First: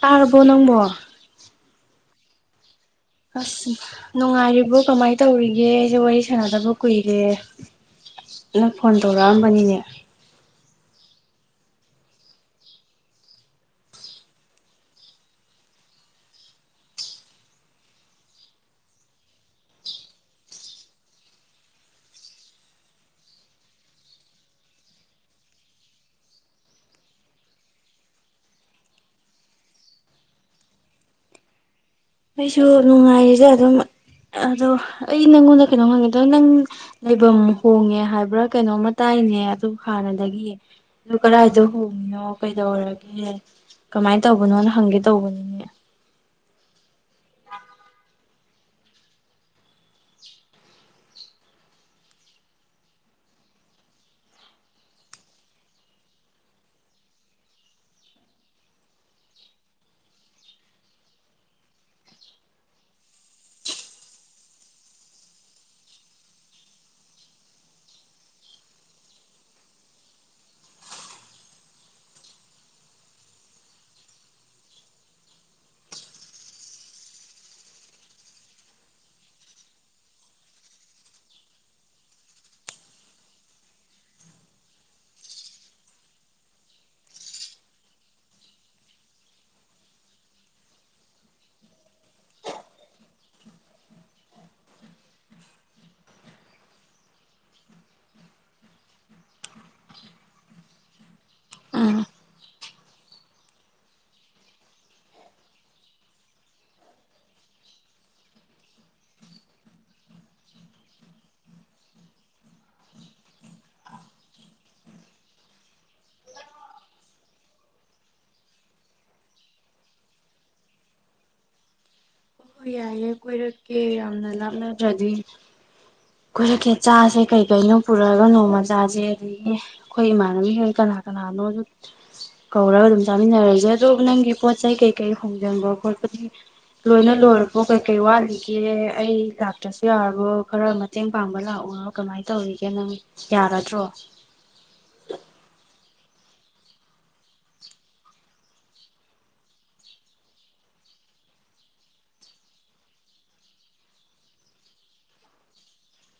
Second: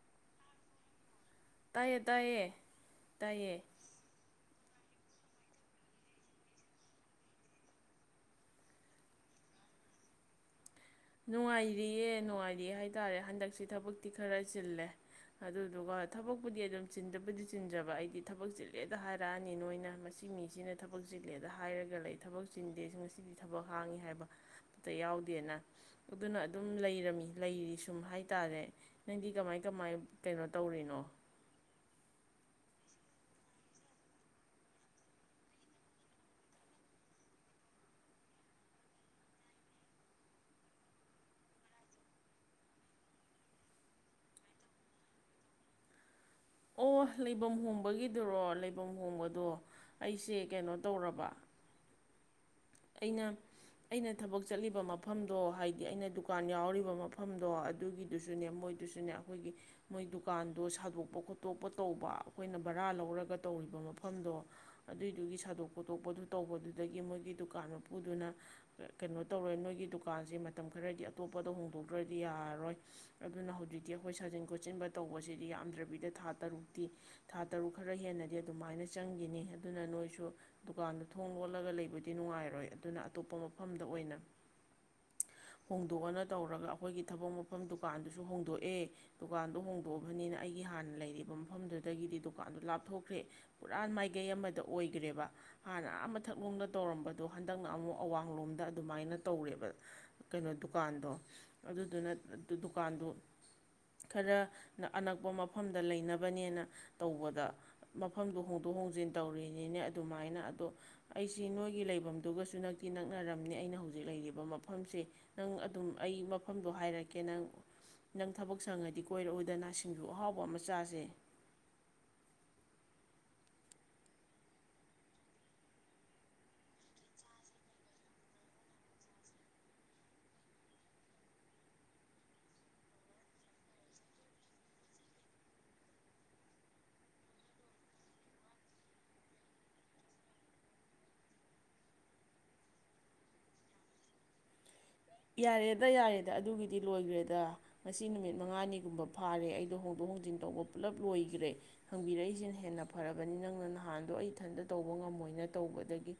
ꯇꯥꯔꯕꯣ ꯅꯪꯕꯣ ꯇꯌꯦ ꯇꯌꯦ ꯑꯁ ꯅꯨꯡꯉꯥꯏꯔꯤꯕꯣ ꯀꯃꯥꯏꯅ ꯇꯧꯔꯤꯒꯦ ꯑꯩꯁꯦ ꯋꯥꯔꯤ ꯁꯥꯟꯅꯗꯕ ꯀꯨꯏꯔꯦ ꯅꯪ ꯐꯣꯟ ꯇꯧꯔꯛꯑꯝꯕꯅꯤꯅꯦ ꯅꯨꯡꯉꯥꯏꯔꯤꯌꯦ ꯅꯨꯡꯉꯥꯏꯔꯤꯑꯦ ꯍꯥꯏ ꯇꯔꯦ ꯍꯟꯗꯛꯁꯤ ꯊꯕꯛꯇꯤ ꯈꯔ ꯆꯤꯜꯂꯦ ꯑꯗꯨꯗꯨꯒ ꯊꯕꯛꯄꯨꯗꯤ ꯑꯗꯨꯝ ꯆꯤꯟꯗꯕꯨꯗꯤ ꯆꯤꯟꯖꯕ ꯑꯩꯗꯤ ꯊꯕꯛ ꯆꯤꯜꯂꯦꯗ ꯍꯥꯏꯔꯛꯑꯅꯤ ꯅꯣꯏꯅ ꯃꯁꯤ ꯃꯤꯁꯤꯅ ꯊꯕꯛ ꯆꯤꯜꯂꯦꯗ ꯍꯥꯏꯔꯒ ꯂꯩ ꯊꯕꯛ ꯆꯤꯟꯗꯦꯁꯨ ꯉꯁꯤꯗꯤ ꯊꯕꯛ ꯍꯥꯡꯉꯤ ꯍꯥꯏꯕꯇ ꯌꯥꯎꯗꯦꯅ ꯑꯗꯨꯅ ꯑꯗꯨꯝ ꯂꯩꯔꯝꯃꯤ ꯂꯩꯔꯤ ꯁꯨꯝ ꯍꯥꯏ ꯇꯔꯦ ꯅꯪꯗꯤ ꯀꯃꯥꯏ ꯀꯃꯥꯏ ꯀꯩꯅꯣ ꯇꯧꯔꯤꯅꯣ ꯑꯩꯁꯨ ꯅꯨꯡꯉꯥꯏꯔꯤꯁꯦ ꯑꯗꯨꯝ ꯑꯗꯣ ꯑꯩ ꯅꯪꯉꯣꯟꯗ ꯀꯩꯅꯣ ꯍꯪꯉꯦꯗꯣ ꯅꯪ ꯂꯩꯐꯝ ꯍꯣꯡꯉꯦ ꯍꯥꯏꯕ꯭ꯔꯥ ꯀꯩꯅꯣꯝꯃ ꯇꯥꯏꯅꯦ ꯑꯗꯨ ꯍꯥꯟꯅꯗꯒꯤ ꯑꯗꯨ ꯀꯗꯥꯏꯗ ꯍꯣꯡꯉꯤꯅꯣ ꯀꯩꯗꯧꯔꯒꯦ ꯀꯃꯥꯏꯅ ꯇꯧꯕꯅꯣꯅ ꯍꯪꯒꯦ ꯇꯧꯕꯅꯤꯅꯦ ꯑꯣ ꯂꯩꯐꯝ ꯍꯣꯡꯕꯒꯤꯗꯨꯔꯣ ꯂꯩꯐꯝ ꯍꯣꯡꯕꯗꯣ ꯑꯩꯁꯦ ꯀꯩꯅꯣ ꯇꯧꯔꯕ ꯑꯩꯅ ꯑꯩꯅ ꯊꯕꯛ ꯆꯠꯂꯤꯕ ꯃꯐꯝꯗꯣ ꯍꯥꯏꯗꯤ ꯑꯩꯅ ꯗꯨꯀꯥꯟ ꯌꯥꯎꯔꯤꯕ ꯃꯐꯝꯗꯣ ꯑꯗꯨꯒꯤꯗꯨꯁꯨꯅꯦ ꯃꯣꯏꯗꯨꯁꯨꯅꯦ ꯑꯩꯈꯣꯏꯒꯤ ꯃꯣꯏ ꯗꯨꯀꯥꯟꯗꯣ ꯁꯥꯗꯣꯛꯄ ꯈꯣꯠꯇꯣꯛꯄ ꯇꯧꯕ ꯑꯩꯈꯣꯏꯅ ꯚꯔꯥ ꯂꯧꯔꯒ ꯇꯧꯔꯤꯕ ꯃꯐꯝꯗꯣ ꯑꯗꯨꯏꯗꯨꯒꯤ ꯁꯥꯗꯣꯛ ꯈꯣꯠꯇꯣꯛꯄꯗꯨ ꯇꯧꯕꯗꯨꯗꯒꯤ ꯃꯣꯏꯒꯤ ꯗꯨꯀꯥꯟ ꯗꯨꯀꯥꯟꯗ ꯄꯨꯗꯨꯅ ꯀꯩꯅꯣ ꯇꯧꯔꯣꯏ ꯅꯣꯏꯒꯤ ꯗꯨꯀꯥꯟꯁꯦ ꯃꯇꯝ ꯈꯔꯗꯤ ꯑꯇꯣꯞꯄꯗ ꯍꯣꯡꯗꯣꯛꯇ꯭ꯔꯗꯤ ꯌꯥꯔꯔꯣꯏ ꯑꯗꯨꯅ ꯍꯧꯖꯤꯛꯇꯤ ꯑꯩꯈꯣꯏ ꯁꯥꯖꯤꯟ ꯈꯣꯠꯆꯤꯟꯕ ꯇꯧꯕꯁꯤꯗꯤ ꯌꯥꯝꯗ꯭ꯔꯕꯤꯗ ꯊꯥ ꯇꯔꯨꯛꯇꯤ ꯊꯥ ꯇꯔꯨꯛ ꯈꯔ ꯍꯦꯟꯅꯗꯤ ꯑꯗꯨꯃꯥꯏꯅ ꯆꯪꯈꯤꯅꯤ ꯑꯗꯨꯅ ꯅꯣꯏꯁꯨ ꯗꯨꯀꯥꯟꯗ ꯊꯣꯡ ꯂꯣꯠꯂꯒ ꯂꯩꯕꯗꯤ ꯅꯨꯡꯉꯥꯏꯔ ꯌꯥꯔꯣꯏ ꯑꯗꯨꯅ ꯑꯇꯣꯞꯄ ꯃꯐꯝꯗ ꯑꯣꯏꯅ ꯍꯣꯡꯗꯣꯛꯑꯅ ꯇꯧꯔꯒ ꯑꯩꯈꯣꯏꯒꯤ ꯊꯕꯛ ꯃꯐꯝ ꯗꯨꯀꯥꯟꯗꯨꯁꯨ ꯍꯣꯡꯗꯣꯛꯑꯦ ꯗꯨꯀꯥꯟꯗꯣ ꯍꯣꯡꯗꯣꯛꯑꯕꯅꯤꯅ ꯑꯩꯒꯤ ꯍꯥꯟꯅ ꯂꯩꯔꯤꯕ ꯃꯐꯝꯗꯨꯗꯒꯤꯗꯤ ꯗꯨꯀꯥꯟꯗꯣ ꯂꯥꯞꯊꯣꯛꯈ꯭ꯔꯦ ꯄꯨꯔꯥ ꯃꯥꯏꯀꯩ ꯑꯃꯗ ꯑꯣꯏꯈ꯭ꯔꯦꯕ ꯍꯥꯟꯅ ꯃꯊꯛꯅꯨꯡꯗ ꯇꯧꯔꯝꯕ ꯑꯗꯣ ꯍꯟꯗꯛꯅ ꯑꯃꯨꯛ ꯑꯋꯥꯡꯂꯣꯝꯗ ꯑꯗꯨꯃꯥꯏꯅ ꯇꯧꯔꯦꯕ ꯀꯩꯅꯣ ꯗꯨꯀꯥꯟꯗꯣ ꯎꯝ ꯑꯗꯨꯗꯨꯅ ꯗꯨꯀꯥꯟꯗꯣ ꯈꯔ ꯑꯅꯛꯄ ꯃꯐꯝꯗ ꯂꯩꯅꯕꯅꯦꯅ ꯇꯧꯕꯗ ꯃꯐꯝꯗꯣ ꯍꯣꯡꯗꯣꯛ ꯍꯣꯡꯖꯤꯟ ꯇꯧꯔꯤꯅꯤꯅꯦ ꯑꯗꯨꯃꯥꯏꯅ ꯑꯗꯣ ꯑꯩꯁꯤ ꯅꯣꯏꯒꯤ ꯂꯩ ꯐꯝꯗꯨꯒꯁꯨ ꯅꯛꯇꯤ ꯅꯛꯅꯔꯝꯅꯤ ꯑꯩꯅ ꯍꯧꯖꯤꯛ ꯂꯩꯔꯤꯕ ꯃꯐꯝꯁꯦ ꯅꯪ ꯑꯗꯨꯝ ꯑꯩ ꯃꯐꯝꯗꯣ ꯍꯥꯏꯔꯛꯀꯦ ꯅꯪ ꯅꯪ ꯊꯕꯛ ꯁꯪꯉꯗꯤ ꯀꯣꯏꯔꯛꯑꯣꯏꯗꯅ ꯁꯤꯡꯖꯨ ꯑꯍꯥꯎꯕ ꯑꯃ ꯆꯥꯁꯦ ꯑꯣꯣꯏ ꯌꯥꯏꯌꯦꯏ ꯀꯣꯏꯔꯛꯀꯦ ꯌꯥꯝꯅ ꯂꯥꯞꯅꯗ꯭ꯔꯗꯤ ꯑꯩꯣꯏꯖꯤꯀꯦꯠ ꯆꯥꯁꯦ ꯀꯩꯀꯩꯅꯣ ꯄꯨꯔꯛꯑꯒ ꯅꯣꯡꯃ ꯆꯥꯁꯦ ꯑꯗꯒꯤ ꯑꯩꯈꯣꯏ ꯏꯃꯥꯟꯅꯕꯤꯈꯩ ꯀꯅꯥ ꯀꯅꯥꯅꯣ ꯀꯧꯔꯒ ꯑꯗꯨꯝ ꯆꯥꯃꯤꯟꯅꯔꯁꯦ ꯑꯗꯣ ꯅꯪꯒꯤ ꯄꯣꯠ ꯆꯩ ꯀꯩꯀꯩ ꯍꯣꯡꯖꯤꯟꯕ ꯈꯣꯠꯄꯗꯤ ꯂꯣꯏꯅ ꯂꯣꯏꯔꯛꯄꯣ ꯀꯩꯀꯩ ꯋꯥꯠꯂꯤꯒꯦ ꯑꯩ ꯂꯥꯛꯇ꯭ꯔꯁꯨ ꯌꯥꯔꯕꯣ ꯈꯔ ꯃꯇꯦꯡ ꯄꯥꯡꯕ ꯂꯥꯛꯎꯅꯣ ꯀꯃꯥꯏꯅ ꯇꯧꯔꯤꯒꯦ ꯅꯪ ꯌꯥꯔꯗ꯭ꯔꯣ ꯌꯥꯔꯦꯗ ꯌꯥꯔꯦꯗ ꯑꯗꯨꯒꯤꯗꯤ ꯂꯣꯏꯈ꯭ꯔꯦꯗ ꯉꯁꯤ ꯅꯨꯃꯤꯠ ꯃꯉꯥꯅꯤꯒꯨꯝꯕ ꯐꯥꯔꯦ ꯑꯩꯗꯣ ꯍꯣꯡꯗꯣꯛ ꯍꯣꯡꯖꯤꯟ ꯇꯧꯕ ꯄꯨꯜꯂꯞ ꯂꯣꯏꯈ꯭ꯔꯦ ꯍꯪꯕꯤꯔꯛꯏꯁꯤꯅ ꯍꯦꯟꯅ ꯐꯔꯕꯅꯤ ꯅꯪꯅ ꯅꯍꯥꯟꯗꯣ ꯑꯩ ꯏꯊꯟꯇ ꯇꯧꯕ ꯉꯝꯃꯣꯏꯅ ꯇꯧꯕꯗꯒꯤ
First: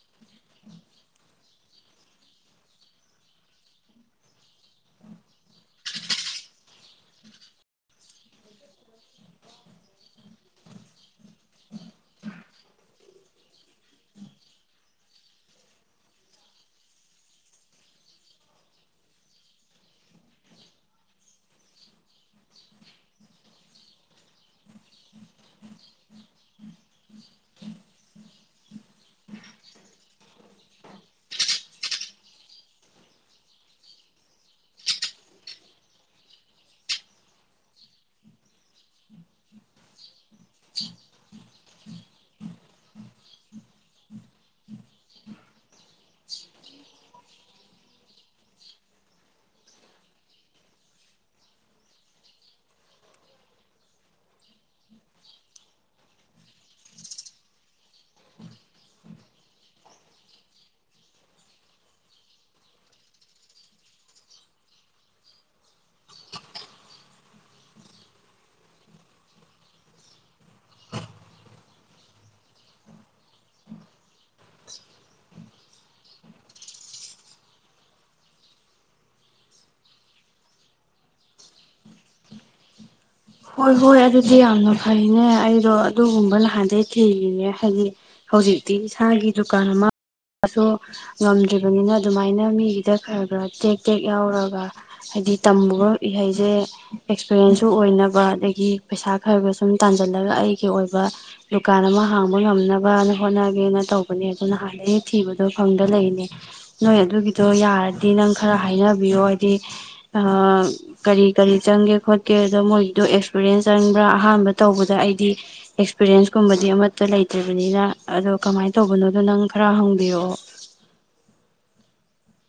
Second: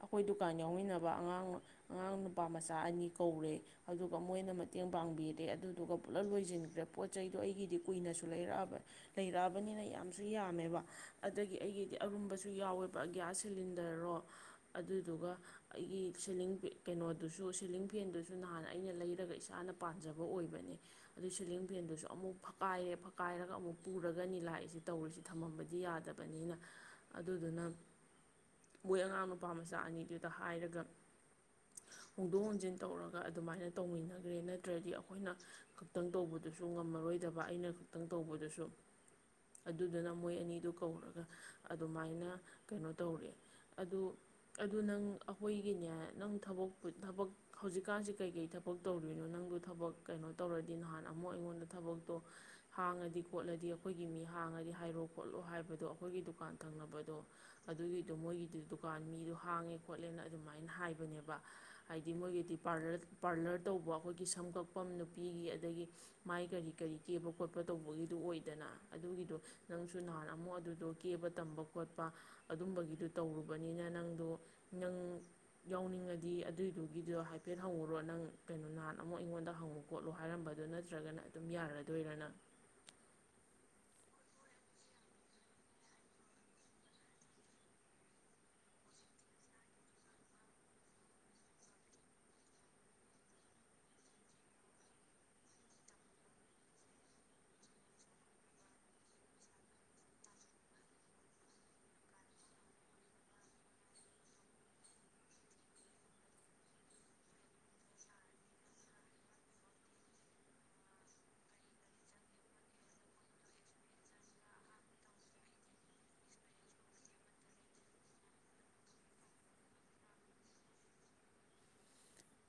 ꯑꯩꯈꯣꯏ ꯗꯨꯀꯥꯟ ꯌꯥꯎꯃꯤꯟꯅꯕ ꯑꯉꯥꯡ ꯑ [unintelligible] ꯅꯨꯄꯥꯃꯆꯥ ꯑꯅꯤ ꯀꯧꯔꯦ ꯑꯗꯨꯒ ꯃꯣꯏꯅ ꯃꯇꯦꯡ ꯄꯥꯡꯕꯤꯔꯦ ꯑꯗꯨꯗꯨꯒ ꯄꯨꯂꯞ ꯂꯣꯏꯁꯤꯟꯈ꯭ꯔꯦ ꯄꯣꯠ ꯆꯩꯗꯣ ꯑꯩꯒꯤꯗꯤ ꯀꯨꯏꯅꯁꯨ ꯂꯩꯔꯛꯑꯕ ꯂꯩꯔꯛꯑꯕꯅꯤꯅ ꯌꯥꯝꯁꯨ ꯌꯥꯝꯃꯦꯕ ꯑꯗꯒꯤ ꯑꯩꯒꯤꯗꯤ ꯑꯔꯨꯝꯕꯁꯨ ꯌꯥꯎꯋꯦꯕ ꯒ꯭ꯌꯥꯁ ꯁꯤꯂꯤꯟꯗ ꯑꯣ ꯑꯗꯨꯗꯨꯒ ꯑꯩꯒꯤ ꯁꯤꯂꯤꯡ ꯀꯩꯅꯣ ꯑꯗꯨꯁꯨ ꯁꯤꯂꯤꯡ ꯐꯦꯟꯗꯨꯁꯨ ꯅꯍꯥꯟ ꯑꯩꯅ ꯂꯩꯔꯒ ꯏꯁꯥꯅ ꯄꯥꯟꯝꯖꯕ ꯑꯣꯏꯕꯅꯦ ꯑꯗꯨ ꯁꯤꯂꯤꯡ ꯐꯦꯟꯗꯨꯁꯨ ꯑꯃꯨꯛ ꯐꯛꯀꯥꯏꯔꯦ ꯐꯛꯀꯥꯏꯔꯒ ꯑꯃꯨꯛ ꯄꯨꯔꯒꯅꯤ ꯂꯥꯛꯏꯁꯤ ꯇꯧꯔꯤꯁꯤ ꯊꯝꯃꯝꯕꯗꯤ ꯌꯥꯗꯕꯅꯤꯅ ꯑꯗꯨꯗꯨꯅ ꯃꯣꯏ ꯑꯉꯥꯡ ꯅꯨꯄꯥ ꯃꯆꯥ ꯑꯅꯤꯗꯨꯗ ꯍꯥꯏꯔꯒ ꯍꯣꯡꯗꯣꯛ ꯍꯣꯡꯖꯤꯟ ꯇꯧꯔꯒ ꯑꯗꯨꯃꯥꯏꯅ ꯇꯧꯃꯤꯟꯅꯈ꯭ꯔꯦ ꯅꯠꯇ꯭ꯔꯗꯤ ꯑꯩꯈꯣꯏꯅ ꯈꯛꯇꯪ ꯇꯧꯕꯗꯨꯁꯨ ꯉꯝꯃꯔꯣꯏꯗꯕ ꯑꯩꯅ ꯈꯛꯇꯪ ꯇꯧꯕꯗꯨꯁꯨ ꯑꯗꯨꯗꯨꯅ ꯃꯣꯏ ꯑꯅꯤꯗꯨ ꯀꯧꯔꯒ ꯑꯗꯨꯃꯥꯏꯅ ꯀꯩꯅꯣ ꯇꯧꯔꯦ ꯑꯗꯨ ꯑꯗꯨ ꯅꯪ ꯑꯩꯈꯣꯏꯒꯤꯅꯦ ꯅꯪ ꯊꯕꯛ ꯊꯕꯛ ꯍꯧꯖꯤꯛꯀꯥꯟꯁꯤ ꯀꯩꯀꯩ ꯊꯕꯛ ꯇꯧꯔꯤꯅꯣ ꯅꯪꯗ ꯊꯕꯛ ꯀꯩꯅꯣ ꯇꯧꯔꯗꯤ ꯅꯍꯥꯟ ꯑꯃꯨꯛ ꯑꯩꯉꯣꯟꯗ ꯊꯕꯛꯇꯣ ꯍꯥꯡꯉꯗꯤ ꯈꯣꯠꯂꯗꯤ ꯑꯩꯈꯣꯏꯒꯤ ꯃꯤ ꯍꯥꯡꯉꯗꯤ ꯍꯥꯏꯔꯣ ꯈꯣꯠꯂꯣ ꯍꯥꯏꯕꯗꯣ ꯑꯩꯈꯣꯏꯒꯤ ꯗꯨꯀꯥꯟ ꯊꯪꯅꯕꯗꯣ ꯑꯗꯨꯒꯤꯗꯣ ꯃꯣꯏꯒꯤꯗꯨ ꯗꯨꯀꯥꯟ ꯃꯤꯗꯣ ꯍꯥꯡꯉꯦ ꯈꯣꯠꯂꯦꯅ ꯑꯗꯨꯃꯥꯏꯅ ꯍꯥꯏꯕꯅꯦꯕ ꯍꯥꯏꯗꯤ ꯃꯣꯏꯒꯤꯗꯤ ꯄꯥꯔꯂꯔ ꯇꯧꯕ ꯑꯩꯈꯣꯏꯒꯤ ꯁꯝꯀꯛꯐꯝ ꯅꯨꯄꯤꯒꯤ ꯑꯗꯒꯤ ꯃꯥꯏ ꯀꯔꯤ ꯀꯔꯤ ꯀꯦꯕ ꯈꯣꯠꯄ ꯇꯧꯕꯒꯤꯗꯨ ꯑꯣꯏꯗꯅ ꯑꯗꯨꯒꯤꯗꯣ ꯅꯪꯁꯨ ꯅꯍꯥꯟ ꯑꯃꯨꯛ ꯑꯗꯨꯗꯣ ꯀꯦꯕ ꯇꯝꯕ ꯈꯣꯠꯄ ꯑꯗꯨꯝꯕꯒꯤꯗꯨ ꯇꯧꯔꯨꯕꯅꯤꯅ ꯅꯪꯗꯣ ꯅꯪ ꯌꯥꯎꯅꯤꯡꯉ ꯗꯤ ꯑꯗꯨꯏꯗꯨꯒꯤꯗꯣ ꯍꯥꯏꯐꯦꯠ ꯍꯪꯉꯨꯔꯣ ꯅꯪ ꯀꯩꯅꯣ ꯅꯍꯥꯟ ꯑꯃꯨꯛ ꯑꯩꯉꯣꯟꯗ ꯍꯪꯉꯨ ꯈꯣꯠꯂꯨ ꯍꯥꯏꯔꯝꯕꯗꯣ ꯅꯠꯇ꯭ꯔꯒꯅ ꯑꯗꯨꯝ ꯌꯥꯔꯗꯣꯏꯔꯥ ꯅꯪ ꯍꯣꯏ ꯍꯣꯏ ꯑꯗꯨꯗꯤ ꯌꯥꯝꯅ ꯐꯩꯅꯦ ꯑꯩꯗꯣ ꯑꯗꯨꯒꯨꯝꯕ ꯅꯍꯥꯟꯗꯩ ꯊꯤꯔꯤꯅꯦ ꯍꯥꯏꯗꯤ ꯍꯧꯖꯤꯛꯇꯤ ꯏꯁꯥꯒꯤ ꯗꯨꯀꯥꯟ ꯑꯃꯁꯨ ꯉꯝꯗ꯭ꯔꯤꯕꯅꯤꯅ ꯑꯗꯨꯃꯥꯏꯅ ꯃꯤꯒꯤꯗ ꯈꯔ ꯈꯔ ꯇꯦꯛ ꯇꯦꯛ ꯌꯥꯎꯔꯒ ꯍꯥꯏꯗꯤ ꯇꯝꯃꯒ ꯏꯍꯩꯁꯦ ꯑꯦꯛꯁꯄꯔꯌꯦꯦꯟꯁꯁꯨ ꯑꯣꯏꯅꯕ ꯑꯗꯒꯤ ꯄꯩꯁꯥ ꯈꯔ ꯈꯔ ꯁꯨꯝ ꯇꯥꯟꯖꯜꯂꯒ ꯑꯩꯒꯤ ꯑꯣꯏꯕ ꯗꯨꯀꯥꯟ ꯑꯃ ꯍꯥꯡꯕ ꯉꯝꯅꯕꯅ ꯍꯣꯠꯅꯒꯦꯅ ꯇꯧꯕꯅꯦ ꯑꯗꯣ ꯅꯍꯥꯟꯗꯩ ꯊꯤꯕꯗꯣ ꯐꯪꯗ ꯂꯩꯅꯦ ꯅꯣꯏ ꯑꯗꯨꯒꯤꯗꯣ ꯌꯥꯔꯗꯤ ꯅꯪ ꯈꯔ ꯍꯥꯏꯅꯕꯤꯌꯣ ꯍꯥꯏꯗꯤ ꯀꯔꯤ ꯀꯔꯤ ꯆꯪꯒꯦ ꯈꯣꯠꯀꯦ ꯑꯗꯣ ꯃꯣꯏ ꯑꯗꯨꯗꯣ ꯑꯦꯛꯁꯄꯤꯔꯤꯌꯦꯟꯁ ꯆꯪꯕ꯭ꯔꯥ ꯑꯍꯥꯟꯕ ꯇꯧꯕꯗ ꯑꯩꯗꯤ ꯑꯦꯛꯁꯄꯤꯔꯌꯦꯟꯁꯀꯨꯝꯕꯗꯤ ꯑꯃꯠꯇ ꯂꯩꯇ꯭ꯔꯤꯕꯅꯤꯅ ꯑꯗꯣ ꯀꯃꯥꯏꯅ ꯇꯧꯕꯅꯣꯗꯣ ꯅꯪ ꯈꯔ ꯍꯪꯕꯤꯔꯛꯑꯣ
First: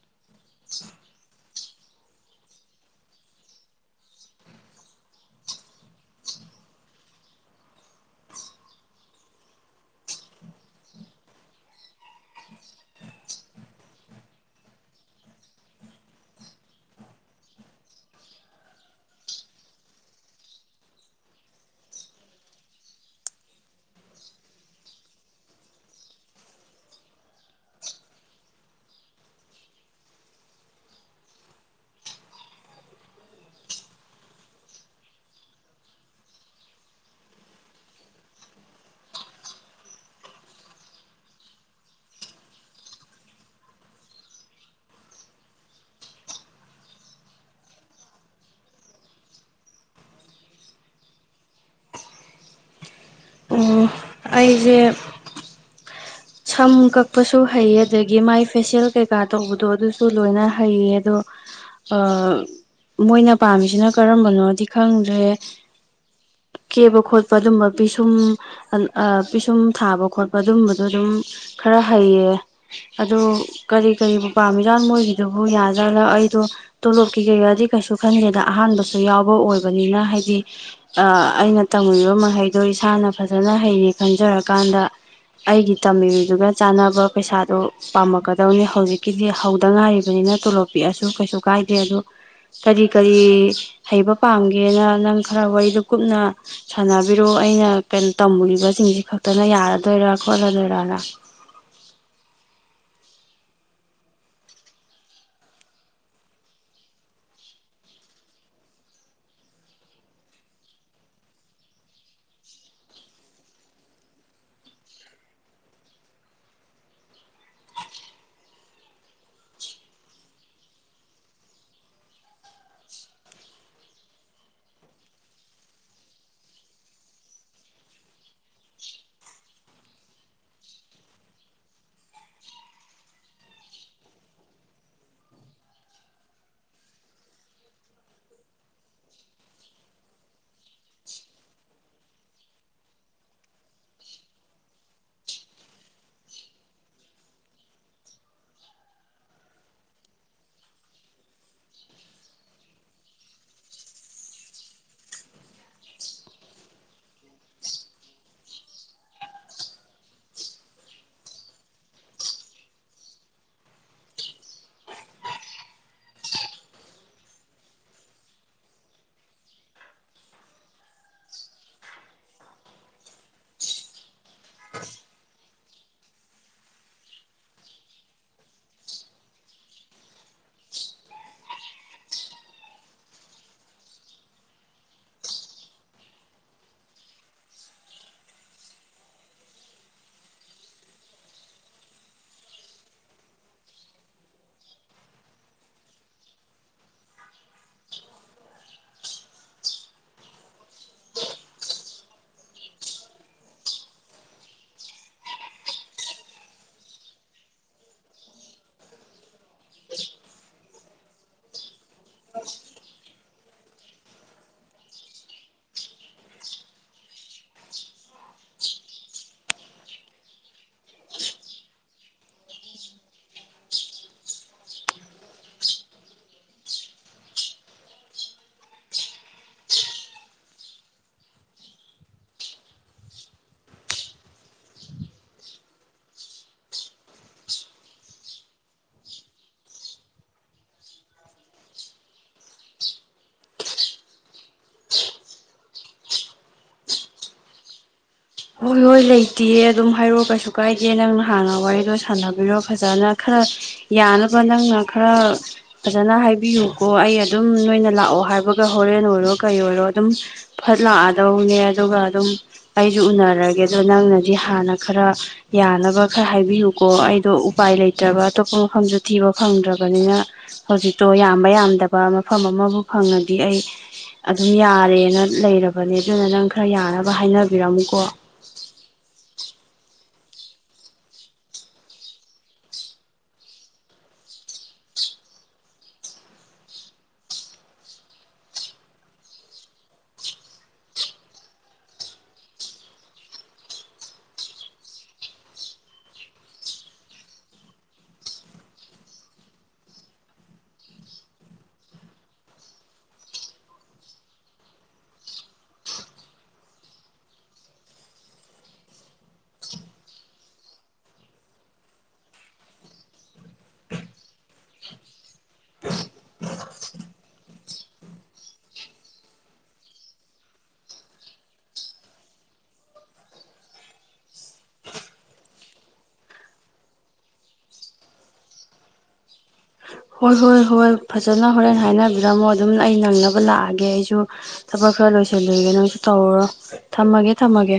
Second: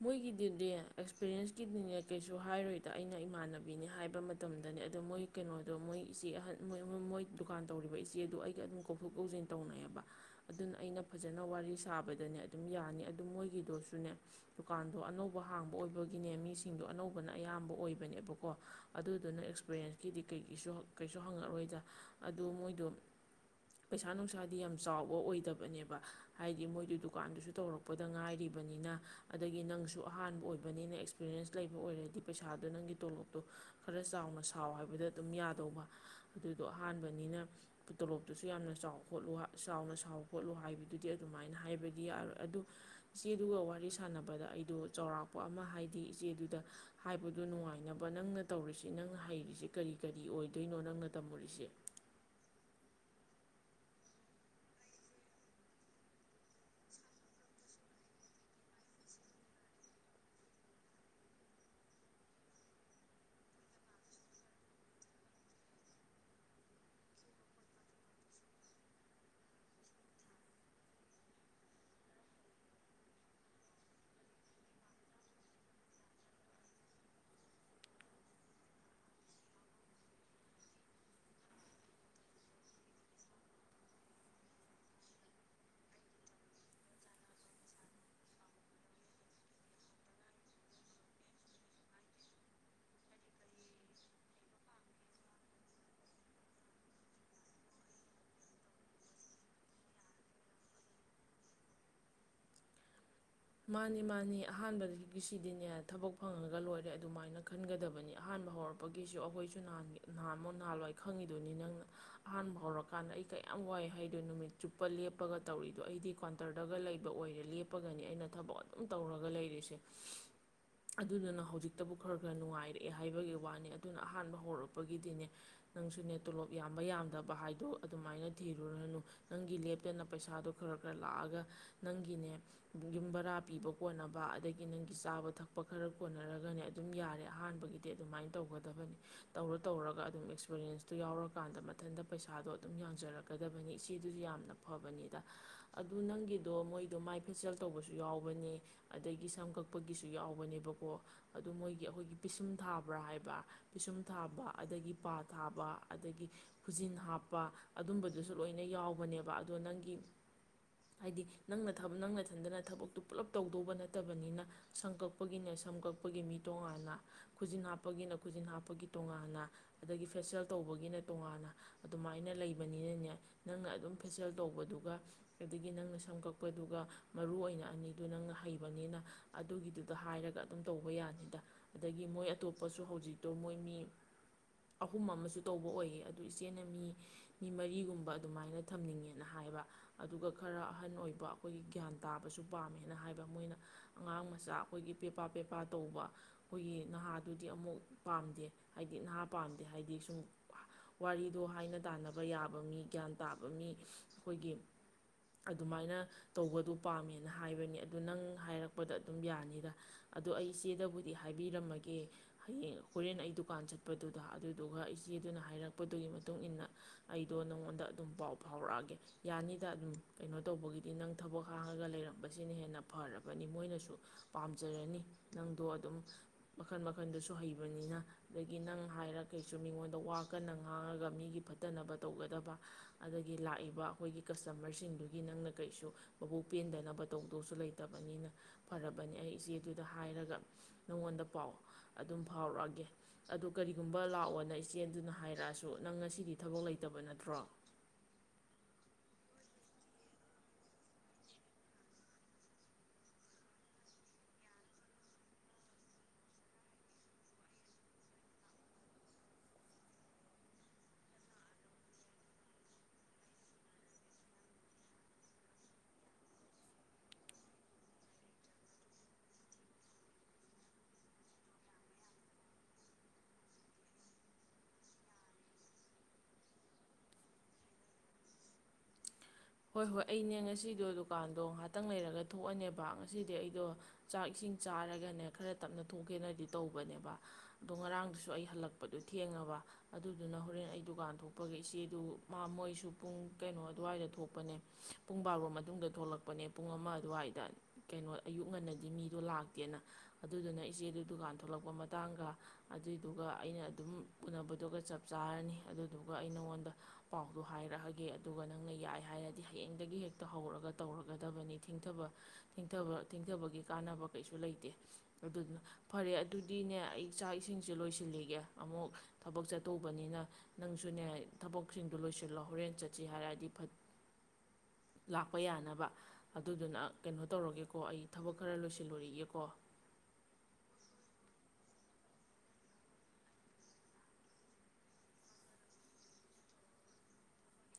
ꯃꯣꯏꯒꯤꯗꯨꯗꯤ ꯑꯦꯛꯁꯄꯤꯔꯔꯤꯌꯦꯟꯁ ꯀꯤꯗꯤꯅꯦ ꯀꯩꯁꯨ ꯍꯥꯏꯔꯣꯏꯗ ꯑꯩꯅ ꯏꯃꯥꯟꯅꯕꯤꯅꯦ ꯍꯥꯏꯕ ꯃꯇꯝꯗꯅꯦ ꯑꯗꯣ ꯃꯣꯏ ꯀꯩꯅꯣꯗꯣ ꯃꯣꯏ ꯏꯆꯦ ꯑꯍꯟꯣꯏ ꯃꯣꯏ ꯗꯨꯀꯥꯟ ꯇꯧꯔꯤꯕ ꯏꯆꯦꯗꯣ ꯑꯩꯒ ꯑꯗꯨꯝ ꯀꯧꯊꯣꯛ ꯀꯧꯁꯤꯟ ꯇꯧꯅꯩꯑꯕ ꯑꯗꯨꯅ ꯑꯩꯅ ꯐꯖꯅ ꯋꯥꯔꯤ ꯁꯥꯕꯗꯅꯦ ꯑꯗꯨꯝ ꯌꯥꯅꯤ ꯑꯗꯨ ꯃꯣꯏꯒꯤꯗꯣꯁꯨꯅꯦ ꯗꯨꯀꯥꯟꯗꯣ ꯑꯅꯧꯕ ꯍꯥꯡꯕ ꯑꯣꯏꯕꯒꯤꯅꯦ ꯃꯤꯁꯤꯡꯗꯣ ꯑꯅꯧꯕꯅ ꯑꯌꯥꯝꯕ ꯑꯣꯏꯕꯅꯦꯕꯀꯣ ꯑꯗꯨꯗꯨꯅ ꯑꯦꯛꯁꯄꯔꯌꯦꯦꯟꯁꯀꯤꯗꯤ ꯀꯩꯒꯤꯁꯨ ꯀꯩꯁꯨ ꯍꯪꯉꯛꯔꯣꯏꯗ ꯑꯗꯨ ꯃꯣꯏꯗꯣ ꯄꯩꯁꯥ ꯅꯨꯡꯁꯥꯗꯤ ꯌꯥꯝ ꯆꯥꯎꯕ ꯑꯣꯏꯗꯕꯅꯦꯕ ꯍꯥꯏꯗꯤ ꯃꯣꯏꯗꯨ ꯗꯨꯀꯥꯟꯗꯨꯁꯨ ꯇꯧꯔꯛꯄꯗ ꯉꯥꯏꯔꯤꯕꯅꯤꯅ ꯑꯗꯒꯤ ꯅꯪꯁꯨ ꯑꯍꯥꯟꯕ ꯑꯣꯏꯕꯅꯤꯅ ꯑꯦꯛꯁꯄꯤꯔꯤꯌꯦꯟꯁ ꯂꯩꯕ ꯑꯣꯏꯔꯗꯤ ꯄꯩꯁꯥꯗꯣ ꯅꯪꯒꯤ ꯇꯣꯂꯣꯞꯇꯣ ꯈꯔ ꯆꯥꯎꯅ ꯁꯥꯎ ꯍꯥꯏꯕꯗ ꯑꯗꯨꯝ ꯌꯥꯗꯧꯕ ꯑꯗꯨꯗꯣ ꯑꯍꯥꯟꯕꯅꯤꯅ ꯇꯣꯂꯣꯞꯇꯨꯁꯨ ꯌꯥꯝꯅ ꯆꯥꯎ ꯈꯣꯠꯂꯨ ꯆꯥꯎꯅ ꯁꯥꯎ ꯈꯣꯠꯂꯨ ꯍꯥꯏꯕꯗꯨꯗꯤ ꯑꯗꯨꯃꯥꯏꯅ ꯍꯥꯏꯕꯗꯤ ꯌꯥꯔꯣꯏ ꯑꯗꯨ ꯏꯆꯦ ꯑꯗꯨꯒ ꯋꯥꯔꯤ ꯁ ꯁꯥꯟꯅꯕꯗ ꯑꯩꯗꯣ ꯆꯥꯎꯔꯥꯛꯄ ꯑꯃ ꯍꯥꯏꯗꯤ ꯏꯆꯦꯗꯨꯗ ꯍꯥꯏꯕꯗꯨ ꯅꯨꯡꯉꯥꯏꯅꯕ ꯅꯪꯅ ꯇꯧꯔꯤꯁꯤ ꯅꯪꯅ ꯍꯩꯔꯤꯁ ꯀꯔꯤ ꯀꯔꯤ ꯑꯣꯏꯗꯣꯏꯅꯣ ꯅꯪꯅ ꯇꯝꯃꯨꯔꯤꯁꯦ ꯑꯣ ꯑꯩꯁꯦ ꯁꯝ ꯀꯛꯄꯁꯨ ꯍꯩꯌꯦ ꯑꯗꯒꯤ ꯃꯥꯏ ꯐꯦꯁꯤꯜ ꯀꯩꯀꯥ ꯇꯧꯕꯗꯣ ꯑꯗꯨꯁꯨ ꯂꯣꯏꯅ ꯍꯩꯌꯦ ꯑꯗꯣ ꯑꯥ ꯃꯣꯏꯅ ꯄꯥꯝꯃꯤꯁꯤꯅ ꯀꯔꯝꯕꯅꯣꯗꯤ ꯈꯪꯗ꯭ꯔꯦ ꯀꯦꯕ ꯈꯣꯠꯄ ꯑꯗꯨꯝꯕ ꯄꯤꯁꯨꯝ ꯄꯤꯁꯨꯝ ꯊꯥꯕ ꯈꯣꯠꯄ ꯑꯗꯨꯝꯕꯗꯣ ꯑꯗꯨꯝ ꯈꯔ ꯍꯩꯌꯦ ꯑꯗꯨ ꯀꯔꯤ ꯀꯔꯤꯕꯨ ꯄꯥꯝꯃꯤꯖ ꯃꯣꯏꯒꯤꯗꯨꯕꯨ ꯌꯥꯖꯂꯥ ꯑꯩꯗꯣ ꯇꯣꯂꯣꯞꯀꯤ ꯀꯩꯔꯗꯤ ꯀꯩꯁꯨ ꯈꯟꯗꯦꯗ ꯑꯍꯥꯟꯕꯁꯨ ꯌꯥꯎꯕ ꯑꯣꯏꯕꯅꯤꯅ ꯍꯥꯏꯗꯤ ꯑꯩꯅ ꯇꯝꯃꯤꯕ ꯃꯍꯩꯗꯣ ꯏꯁꯥꯅ ꯐꯖꯅ ꯍꯩꯌꯦ ꯈꯟꯖꯔꯀꯥꯟꯗ ꯑꯩꯒꯤ ꯇꯝꯃꯤꯔꯤꯗꯨꯒ ꯆꯥꯟꯅꯕ ꯄꯩꯁꯥꯗꯣ ꯄꯥꯝꯃꯛꯀꯗꯧꯅꯦ ꯍꯧꯖꯤꯛꯀꯤꯗꯤ ꯍꯧꯗ ꯉꯥꯏꯔꯤꯕꯅꯤꯅ ꯇꯣꯂꯣꯞ ꯄꯤꯛꯑꯁꯨ ꯀꯩꯁꯨ ꯀꯥꯏꯗꯦ ꯑꯗꯣ ꯀꯔꯤ ꯀꯔꯤ ꯍꯩꯕ ꯄꯥꯝꯒꯦꯅ ꯅꯪ ꯈꯔ ꯋꯥꯔꯤꯗꯣ ꯀꯨꯞꯅ ꯁꯥꯟꯅꯕꯤꯔꯣ ꯑꯩꯅ [unintelligible] ꯇꯝꯃꯨꯔꯤꯕꯁꯤꯡꯁꯤ ꯈꯛꯇꯅ ꯌꯥꯔꯗꯣꯏꯔꯥ ꯈꯣꯠꯂꯗꯣꯏꯔꯥ꯫ [unintelligible] ꯃꯥꯅꯤ ꯃꯥꯅꯤ ꯑꯍꯥꯟꯕꯒꯤꯁꯤꯗꯤꯅꯦ ꯊꯕꯛ ꯐꯪꯉꯒ ꯂꯣꯏꯔꯦ ꯑꯗꯨꯃꯥꯏꯅ ꯈꯟꯒꯗꯕꯅꯤ ꯑꯍꯥꯟꯕ ꯍꯧꯔꯛꯄꯒꯤꯁꯨ ꯑꯩꯈꯣꯏꯁꯨꯅꯍꯥꯟꯒꯤ ꯅꯍꯥꯟꯃꯣ ꯅꯍꯥꯥꯟꯂꯣꯏ ꯈꯪꯉꯤꯗꯨꯅꯤ ꯅꯪ ꯑꯍꯥꯟꯕ ꯍꯧꯔꯛꯀꯥꯟꯗ ꯑꯩ ꯀꯌꯥꯝ ꯋꯥꯏ ꯍꯥꯏꯗꯣꯏ ꯅꯨꯃꯤꯠ ꯆꯨꯞꯄ ꯂꯦꯞꯄꯒ ꯇꯧꯔꯤꯗꯣ ꯑꯩꯗꯤ ꯀ꯭ꯋꯥꯟꯇ꯭ꯔꯗꯒ ꯂꯩꯕ ꯑꯣꯏꯔꯦ ꯂꯦꯞꯄꯒꯅꯤ ꯑꯩꯅ ꯊꯕꯛ ꯑꯗꯨꯝ ꯇꯧꯔꯒ ꯂꯩꯔꯤꯁꯦ ꯑꯗꯨꯗꯨꯅ ꯍꯧꯖꯤꯛꯇꯕꯨ ꯈꯔ ꯈꯔ ꯅꯨꯡꯉꯥꯏꯔꯛꯑꯦ ꯍꯥꯏꯕꯒꯤ ꯋꯥꯅꯤ ꯑꯗꯨꯅ ꯑꯍꯥꯟꯕ ꯍꯧꯔꯛꯄꯒꯤꯗꯤꯅꯦ ꯅꯪꯁꯨꯅꯦ ꯇꯣꯂꯣꯞ ꯌꯥꯝꯕ ꯌꯥꯝꯗꯕ ꯍꯥꯏꯗꯣ ꯑꯗꯨꯃꯥꯏꯅ ꯊꯤꯔꯨꯔꯅꯨ ꯅꯪꯒꯤ ꯂꯦꯞꯇꯅ ꯄꯩꯁꯥꯗꯣ ꯈꯔ ꯈꯔ ꯂꯥꯛꯑꯒ ꯅꯪꯒꯤꯅꯦ ꯌꯨꯝ ꯚꯔꯥ ꯄꯤꯕ ꯀꯣꯟꯅꯕ ꯑꯗꯒꯤ ꯅꯪꯒꯤ ꯆꯥꯕ ꯊꯛꯄ ꯈꯔ ꯀꯣꯟꯅꯔꯒꯅꯦ ꯑꯗꯨꯝ ꯌꯥꯔꯦ ꯑꯍꯥꯟꯕꯒꯤꯗꯤ ꯑꯗꯨꯃꯥꯏꯅ ꯇꯧꯒꯗꯕꯅꯤ ꯇꯧꯔ ꯇꯧꯔꯒ ꯑꯗꯨꯝ ꯑꯦꯛꯁꯄꯔꯤꯌꯦꯟꯁꯇꯨ ꯌꯥꯎꯔꯀꯥꯟꯗ ꯃꯊꯟꯗ ꯄꯩꯁꯥꯗꯣ ꯑꯗꯨꯝ ꯌꯥꯡꯖꯔꯛꯀꯗꯕꯅꯤ ꯏꯆꯦꯗꯨꯁꯨ ꯌꯥꯝꯅ ꯐꯕꯅꯤꯗ ꯑꯗꯨ ꯅꯪꯒꯤꯗꯣ ꯃꯣꯏꯗꯣ ꯃꯥꯏ ꯐꯦꯁꯦ ꯇꯧꯕꯁꯨ ꯌꯥꯎꯕꯅꯤ ꯑꯗꯒꯤ ꯁꯝ ꯀꯛꯄꯒꯤꯁꯨ ꯌꯥꯎꯕꯅꯦꯕꯀꯣ ꯑꯗꯨ ꯃꯣꯏꯒꯤ ꯑꯩꯈꯣꯏꯒꯤ ꯄꯤꯁꯨꯝ ꯊꯥꯕ꯭ꯔꯥ ꯍꯥꯏꯕ ꯄꯤꯁꯨꯝ ꯊꯥꯕ ꯑꯗꯒꯤ ꯄꯥ ꯊꯥꯕ ꯑꯗꯒꯤ ꯈꯨꯖꯤꯟ ꯍꯥꯞꯄ ꯑꯗꯨꯝꯕꯗꯨꯁꯨ ꯂꯣꯏꯅ ꯌꯥꯎꯕꯅꯦꯕ ꯑꯗꯣ ꯅꯪꯒꯤ ꯍꯥꯏꯗꯤ ꯅꯪꯅ ꯊꯕ- ꯅꯪꯅ ꯅꯊꯟꯗꯅ ꯊꯕꯛꯇꯨ ꯄꯨꯜꯂꯞ ꯇꯧꯗꯧꯕ ꯅꯠꯇꯕꯅꯤꯅ ꯁꯝ ꯀꯛꯄꯒꯤꯅ ꯁꯝ ꯀꯛꯄꯒꯤ ꯃꯤ ꯇꯣꯉꯥꯟꯅ ꯈꯨꯖꯤꯟ ꯍꯥꯞꯄꯒꯤꯅ ꯈꯨꯖꯤꯟ ꯍꯥꯞꯄꯒꯤ ꯇꯣꯉꯥꯟꯅ ꯑꯗꯒꯤ ꯐꯦꯁꯦꯜ ꯇꯧꯕꯒꯤꯅ ꯇꯣꯉꯥꯟꯅ ꯑꯗꯨꯃꯥꯏꯅ ꯂꯩꯕꯅꯤꯅꯅꯦ ꯅꯪꯅ ꯑꯗꯨꯝ ꯐꯦꯁꯦꯜ ꯇꯧꯕꯗꯨꯒ ꯑꯗꯒꯤ ꯅꯪꯅ ꯁꯝ ꯀꯛꯄꯗꯨꯒ꯫ ꯃꯔꯨ ꯑꯣꯏꯅ ꯑꯅꯤꯗꯨ ꯅꯪꯅ ꯍꯩꯕꯅꯤꯅ ꯑꯗꯨꯒꯤꯗꯨꯗ ꯍꯥꯏꯔꯒ ꯑꯗꯨꯝ ꯇꯧꯕ ꯌꯥꯅꯤꯗ ꯑꯗꯒꯤ ꯃꯣꯏ ꯑꯇꯣꯞꯄꯁꯨ ꯍꯧꯖꯤꯛꯇꯣ ꯃꯣꯏ ꯃꯤ ꯑꯍꯨꯝ ꯑꯃꯁꯨ ꯇꯧꯕ ꯑꯣꯏꯌꯦ ꯑꯗꯨ ꯏꯆꯦꯅ ꯃꯤ ꯃꯤ ꯃꯔꯤꯒꯨꯝꯕ ꯑꯗꯨꯃꯥꯏꯅ ꯊꯝꯅꯤꯡꯉꯦꯅ ꯍꯥꯏꯕ ꯑꯗꯨꯒ ꯈꯔ ꯑꯍꯟ ꯑꯣꯏꯕ ꯑꯩꯈꯣꯏꯒꯤ ꯒ꯭ꯌꯥꯟ ꯇꯥꯕꯁꯨ ꯄꯥꯝꯃꯦꯅ ꯍꯥꯏꯕ ꯃꯣꯏꯅ ꯑꯉꯥꯡ ꯃꯆꯥ ꯑꯩꯈꯣꯏꯒꯤ ꯄꯦꯄꯥ ꯄꯦꯄꯥ ꯇꯧꯕ ꯑꯩꯈꯣꯏꯒꯤ ꯅꯍꯥꯗꯨꯗꯤ ꯑꯃꯨꯛ ꯄꯥꯝꯗꯦ ꯍꯥꯏꯗꯤ ꯅꯍꯥ ꯄꯥꯝꯗꯦ ꯍꯥꯏꯗꯤ ꯁꯨꯝ ꯋꯥꯔꯤꯗꯣ ꯍꯥꯏꯅ ꯇꯥꯟꯅꯕ ꯌꯥꯕ ꯃꯤ ꯒ꯭ꯌꯥꯟ ꯇꯥꯕ ꯃꯤ ꯑꯩꯈꯣꯏꯒꯤ ꯑꯗꯨꯃꯥꯏꯅ ꯇꯧꯕꯗꯨ ꯄꯥꯝꯃꯦꯅ ꯍꯥꯏꯕꯅꯤ ꯑꯗꯨ ꯅꯪ ꯍꯥꯏꯔꯛꯄꯗ ꯑꯗꯨꯝ ꯌꯥꯅꯤꯗ ꯑꯗꯣ ꯑꯩ ꯏꯆꯦꯗꯕꯨꯗꯤ ꯍꯥꯏꯕꯤꯔꯝꯃꯒꯦ ꯍꯌꯦꯡ ꯍꯨꯔꯦꯟ ꯑꯩ ꯗꯨꯀꯥꯟ ꯆꯠꯄꯗꯨꯗ ꯑꯗꯨꯗꯨꯒ ꯏꯆꯦꯗꯨꯅ ꯍꯥꯏꯔꯛꯄꯗꯨꯒꯤ ꯃꯇꯨꯡꯏꯟꯅ ꯑꯩꯗꯣ ꯅꯪꯉꯣꯟꯗ ꯑꯗꯨꯝ ꯄꯥꯎ ꯐꯥꯎꯔꯛꯑꯒꯦ ꯌꯥꯅꯤꯗ ꯑꯗꯨꯝ ꯀꯩꯅꯣ ꯇꯧꯕꯒꯤꯗꯤ ꯅꯪ ꯊꯕꯛ ꯍꯥꯡꯉꯒ ꯂꯩꯔꯝꯕꯁꯤꯅ ꯍꯦꯟꯅ ꯐꯔꯕꯅꯤ ꯃꯣꯏꯅꯁꯨ ꯄꯥꯝꯖꯔꯅꯤ ꯅꯪꯗꯣ ꯑꯗꯨꯝ ꯃꯈꯟ ꯃꯈꯟꯗꯁꯨ ꯍꯩꯕꯅꯤꯅ ꯑꯗꯒꯤ ꯅꯪ ꯍꯥꯏꯔ ꯀꯩꯁꯨ ꯃꯤꯉꯣꯟꯗ ꯋꯥ ꯀꯟꯅ ꯉꯥꯡꯉꯒ ꯃꯤꯒꯤ ꯐꯠꯇꯅꯕ ꯇꯧꯒꯗꯕ ꯑꯗꯒꯤ ꯂꯥꯛꯏꯕ ꯑꯩꯈꯣꯏꯒꯤ ꯀꯁꯇꯃ꯭ꯔꯁꯤꯡꯗꯨꯒꯤ ꯅꯪꯅ ꯀꯩꯁꯨ ꯃꯕꯨꯛ ꯄꯦꯟꯗꯅꯕ ꯇꯧꯗꯧꯁꯨ ꯂꯩꯇꯕꯅꯤꯅ ꯐꯔꯕꯅꯤ ꯑꯩ ꯏꯆꯦꯗꯨꯗ ꯍꯥꯏꯔꯒ ꯅꯪꯉꯣꯟꯗ ꯄꯥꯎ ꯑꯗꯨꯝ ꯐꯥꯎꯔꯛꯑꯒꯦ ꯑꯗꯨ ꯀꯔꯤꯒꯨꯝꯕ ꯂꯥꯛꯑꯣꯅ ꯏꯆꯦꯗꯨꯅ ꯍꯥꯏꯔꯛꯑꯁꯨ ꯅꯪ ꯉꯁꯤꯗꯤ ꯊꯕꯛ ꯂꯩꯇꯕ ꯅꯠꯇ꯭ꯔꯣ꯫ ꯍꯣꯏ ꯍꯣꯏ ꯂꯩꯇꯦ ꯑꯗꯨꯝ ꯍꯥꯏꯔꯣ ꯀꯩꯁꯨ ꯀꯥꯏꯗꯦ ꯅꯪꯅ ꯍꯥꯟꯅ ꯋꯥꯔꯤꯗꯣ ꯁꯥꯟꯅꯕꯤꯔꯣ ꯐꯖꯅ ꯈꯔ ꯌꯥꯅꯕ ꯅꯪꯅ ꯈꯔ ꯐꯖꯅ ꯍꯥꯏꯕꯤꯌꯨꯀꯣ ꯑꯩ ꯑꯗꯨꯝ ꯅꯣꯏꯅ ꯂꯥꯛꯑꯣ ꯍꯥꯏꯕꯒ ꯍꯣꯔꯦꯟ ꯑꯣꯏꯔꯣ ꯀꯩ ꯑꯣꯏꯔꯣ ꯑꯗꯨꯝ ꯐꯠ ꯂꯥꯛꯑꯗꯧꯅꯦ ꯑꯗꯨꯒ ꯑꯗꯨꯝ ꯑꯩ [unintelligible] ꯎꯅꯔꯒꯦ ꯑꯗꯣ ꯅꯪꯅꯗꯤ ꯍꯥꯟꯅ ꯈꯔ ꯌꯥꯅꯕ ꯈꯔ ꯍꯥꯏꯕꯤꯌꯨꯀꯣ ꯑꯩꯗꯣ ꯎꯄꯥꯏ ꯂꯩꯇ꯭ꯔꯕ ꯑꯇꯣꯞꯄ ꯃꯐꯝꯖꯨ ꯊꯤꯕ ꯐꯪꯗ꯭ꯔꯕꯅꯤꯅ ꯍꯧꯖꯤꯛꯇꯣ ꯌꯥꯝꯕ ꯌꯥꯝꯗꯕ ꯃꯐꯝ ꯑꯃꯕꯨ ꯐꯪꯉꯗꯤ ꯑꯩ ꯑꯗꯨꯝ ꯌꯥꯔꯦꯅ ꯂꯩꯔꯕꯅꯦ ꯑꯗꯨꯅ ꯅꯪ ꯈꯔ ꯌꯥꯅꯕ ꯍꯥꯏꯅ [unintelligible] ꯍꯣꯏ ꯍꯣꯏ ꯑꯩꯅꯦ ꯉꯁꯤꯗꯣ ꯗꯨꯀꯥꯟꯗꯣ ꯉꯍꯥꯛꯇꯪ ꯂꯩꯔꯒ ꯊꯣꯛꯑꯅꯦꯕ ꯉꯁꯤꯗꯤ ꯑꯩꯗꯣ ꯆꯥꯛ ꯏꯁꯤꯡ ꯆꯥꯔꯒꯅꯦ ꯈꯔ ꯇꯞꯅ ꯊꯣꯛꯀꯦꯅꯗꯤ ꯇꯧꯕꯅꯦꯕ ꯑꯗꯣ ꯉꯔꯥꯡꯗꯨꯁꯨ ꯑꯩ ꯍꯜꯂꯛꯄꯗꯣ ꯊꯦꯡꯉꯕ ꯑꯗꯨꯗꯨꯅ ꯍꯣꯔꯦꯟ ꯑꯩ ꯗꯨꯀꯥꯟ ꯊꯣꯛꯄꯒ ꯏꯆꯦꯗꯨ ꯃꯥ ꯃꯣꯏꯁꯨ ꯄꯨꯡ ꯀꯩꯅꯣ ꯑꯗꯨꯋꯥꯏꯗ ꯊꯣꯛ ꯂꯛꯄꯅꯦ ꯄꯨꯡ ꯕꯥꯔꯣ ꯃꯇꯨꯡꯗ ꯊꯣꯛꯂꯛꯄꯅꯦ ꯄꯨꯡ ꯑꯃ ꯑꯗꯨꯋꯥꯏꯗ ꯀꯩꯅꯣ ꯑꯌꯨꯛ ꯉꯟꯅꯗꯤ ꯃꯤꯗꯣ ꯂꯥꯛꯇꯦꯅ ꯑꯗꯨꯗꯨꯅ ꯏꯆꯦꯗꯨ ꯗꯨꯀꯥꯟ ꯊꯣꯛꯂꯛꯄ ꯃꯇꯥꯡꯒ ꯑꯗꯨꯏꯗꯨꯒ ꯑꯩꯅ ꯑꯗꯨꯝ ꯎꯅꯕꯗꯨꯒ ꯆꯞ ꯆꯥꯔꯅꯤ ꯑꯗꯨꯗꯨꯒ ꯑꯩ ꯅꯥꯉꯣꯟꯗ ꯄꯥꯎꯗꯣ ꯍꯥꯏꯔꯛꯑꯒꯦ ꯑꯗꯨꯒ ꯅꯪꯅ ꯌꯥꯏ ꯍꯥꯏꯔꯗꯤ ꯍꯌꯦꯡꯗꯒꯤ ꯍꯦꯛꯇ ꯍꯧꯔꯒ ꯇꯧꯔꯒꯗꯕꯅꯤ ꯊꯦꯡꯊꯕ ꯊꯦꯡꯊꯕ ꯊꯦꯡꯊꯕꯒꯤ ꯀꯥꯟꯅꯕ ꯀꯩꯁꯨ ꯂꯩꯇꯦ ꯑꯗꯨꯗꯨꯅ ꯐꯔꯦ ꯑꯗꯨꯗꯤꯅꯦ ꯑꯩ ꯆꯥꯛ ꯏꯁꯤꯡꯁꯦ ꯂꯣꯏꯁꯤꯜꯂꯤꯒꯦ ꯑꯃꯨꯛ ꯊꯕꯛ ꯆꯠꯇꯧꯕꯅꯤꯅ ꯅꯪꯁꯨꯅꯦ ꯊꯕꯛꯁꯤꯡꯗꯣ ꯂꯣꯏꯁꯤꯜꯂꯣ ꯍꯣꯔꯦꯟ ꯆꯠꯁꯤ ꯍꯥꯏꯔꯗꯤ ꯐꯠ ꯂꯥꯛꯄ ꯌꯥꯅꯕ ꯑꯗꯨꯗꯨꯅ ꯀꯩꯅꯣ ꯇꯧꯔꯒꯦꯀꯣ ꯑꯩ ꯊꯕꯛ ꯈꯔ ꯂꯣꯏꯁꯤꯜꯂꯨꯔꯤꯒꯦꯀꯣ꯫ ꯍꯣꯏ ꯍꯣꯏ ꯍꯣꯏ ꯐꯖꯅ ꯍꯣꯔꯦꯟ ꯍꯥꯏꯅꯕꯤꯔꯝꯃꯣ ꯑꯗꯨꯝ ꯑꯩ ꯅꯪꯅꯕ ꯂꯥꯛꯑꯒꯦ ꯑꯩꯁꯨ ꯊꯕꯛ ꯈꯔ ꯂꯣꯏꯁꯤꯜꯂꯨꯒꯤꯒꯦ ꯅꯪꯁꯨ ꯇꯧꯔꯨꯔꯣ ꯊꯝꯃꯒꯦ ꯊꯝꯃꯒꯦ꯫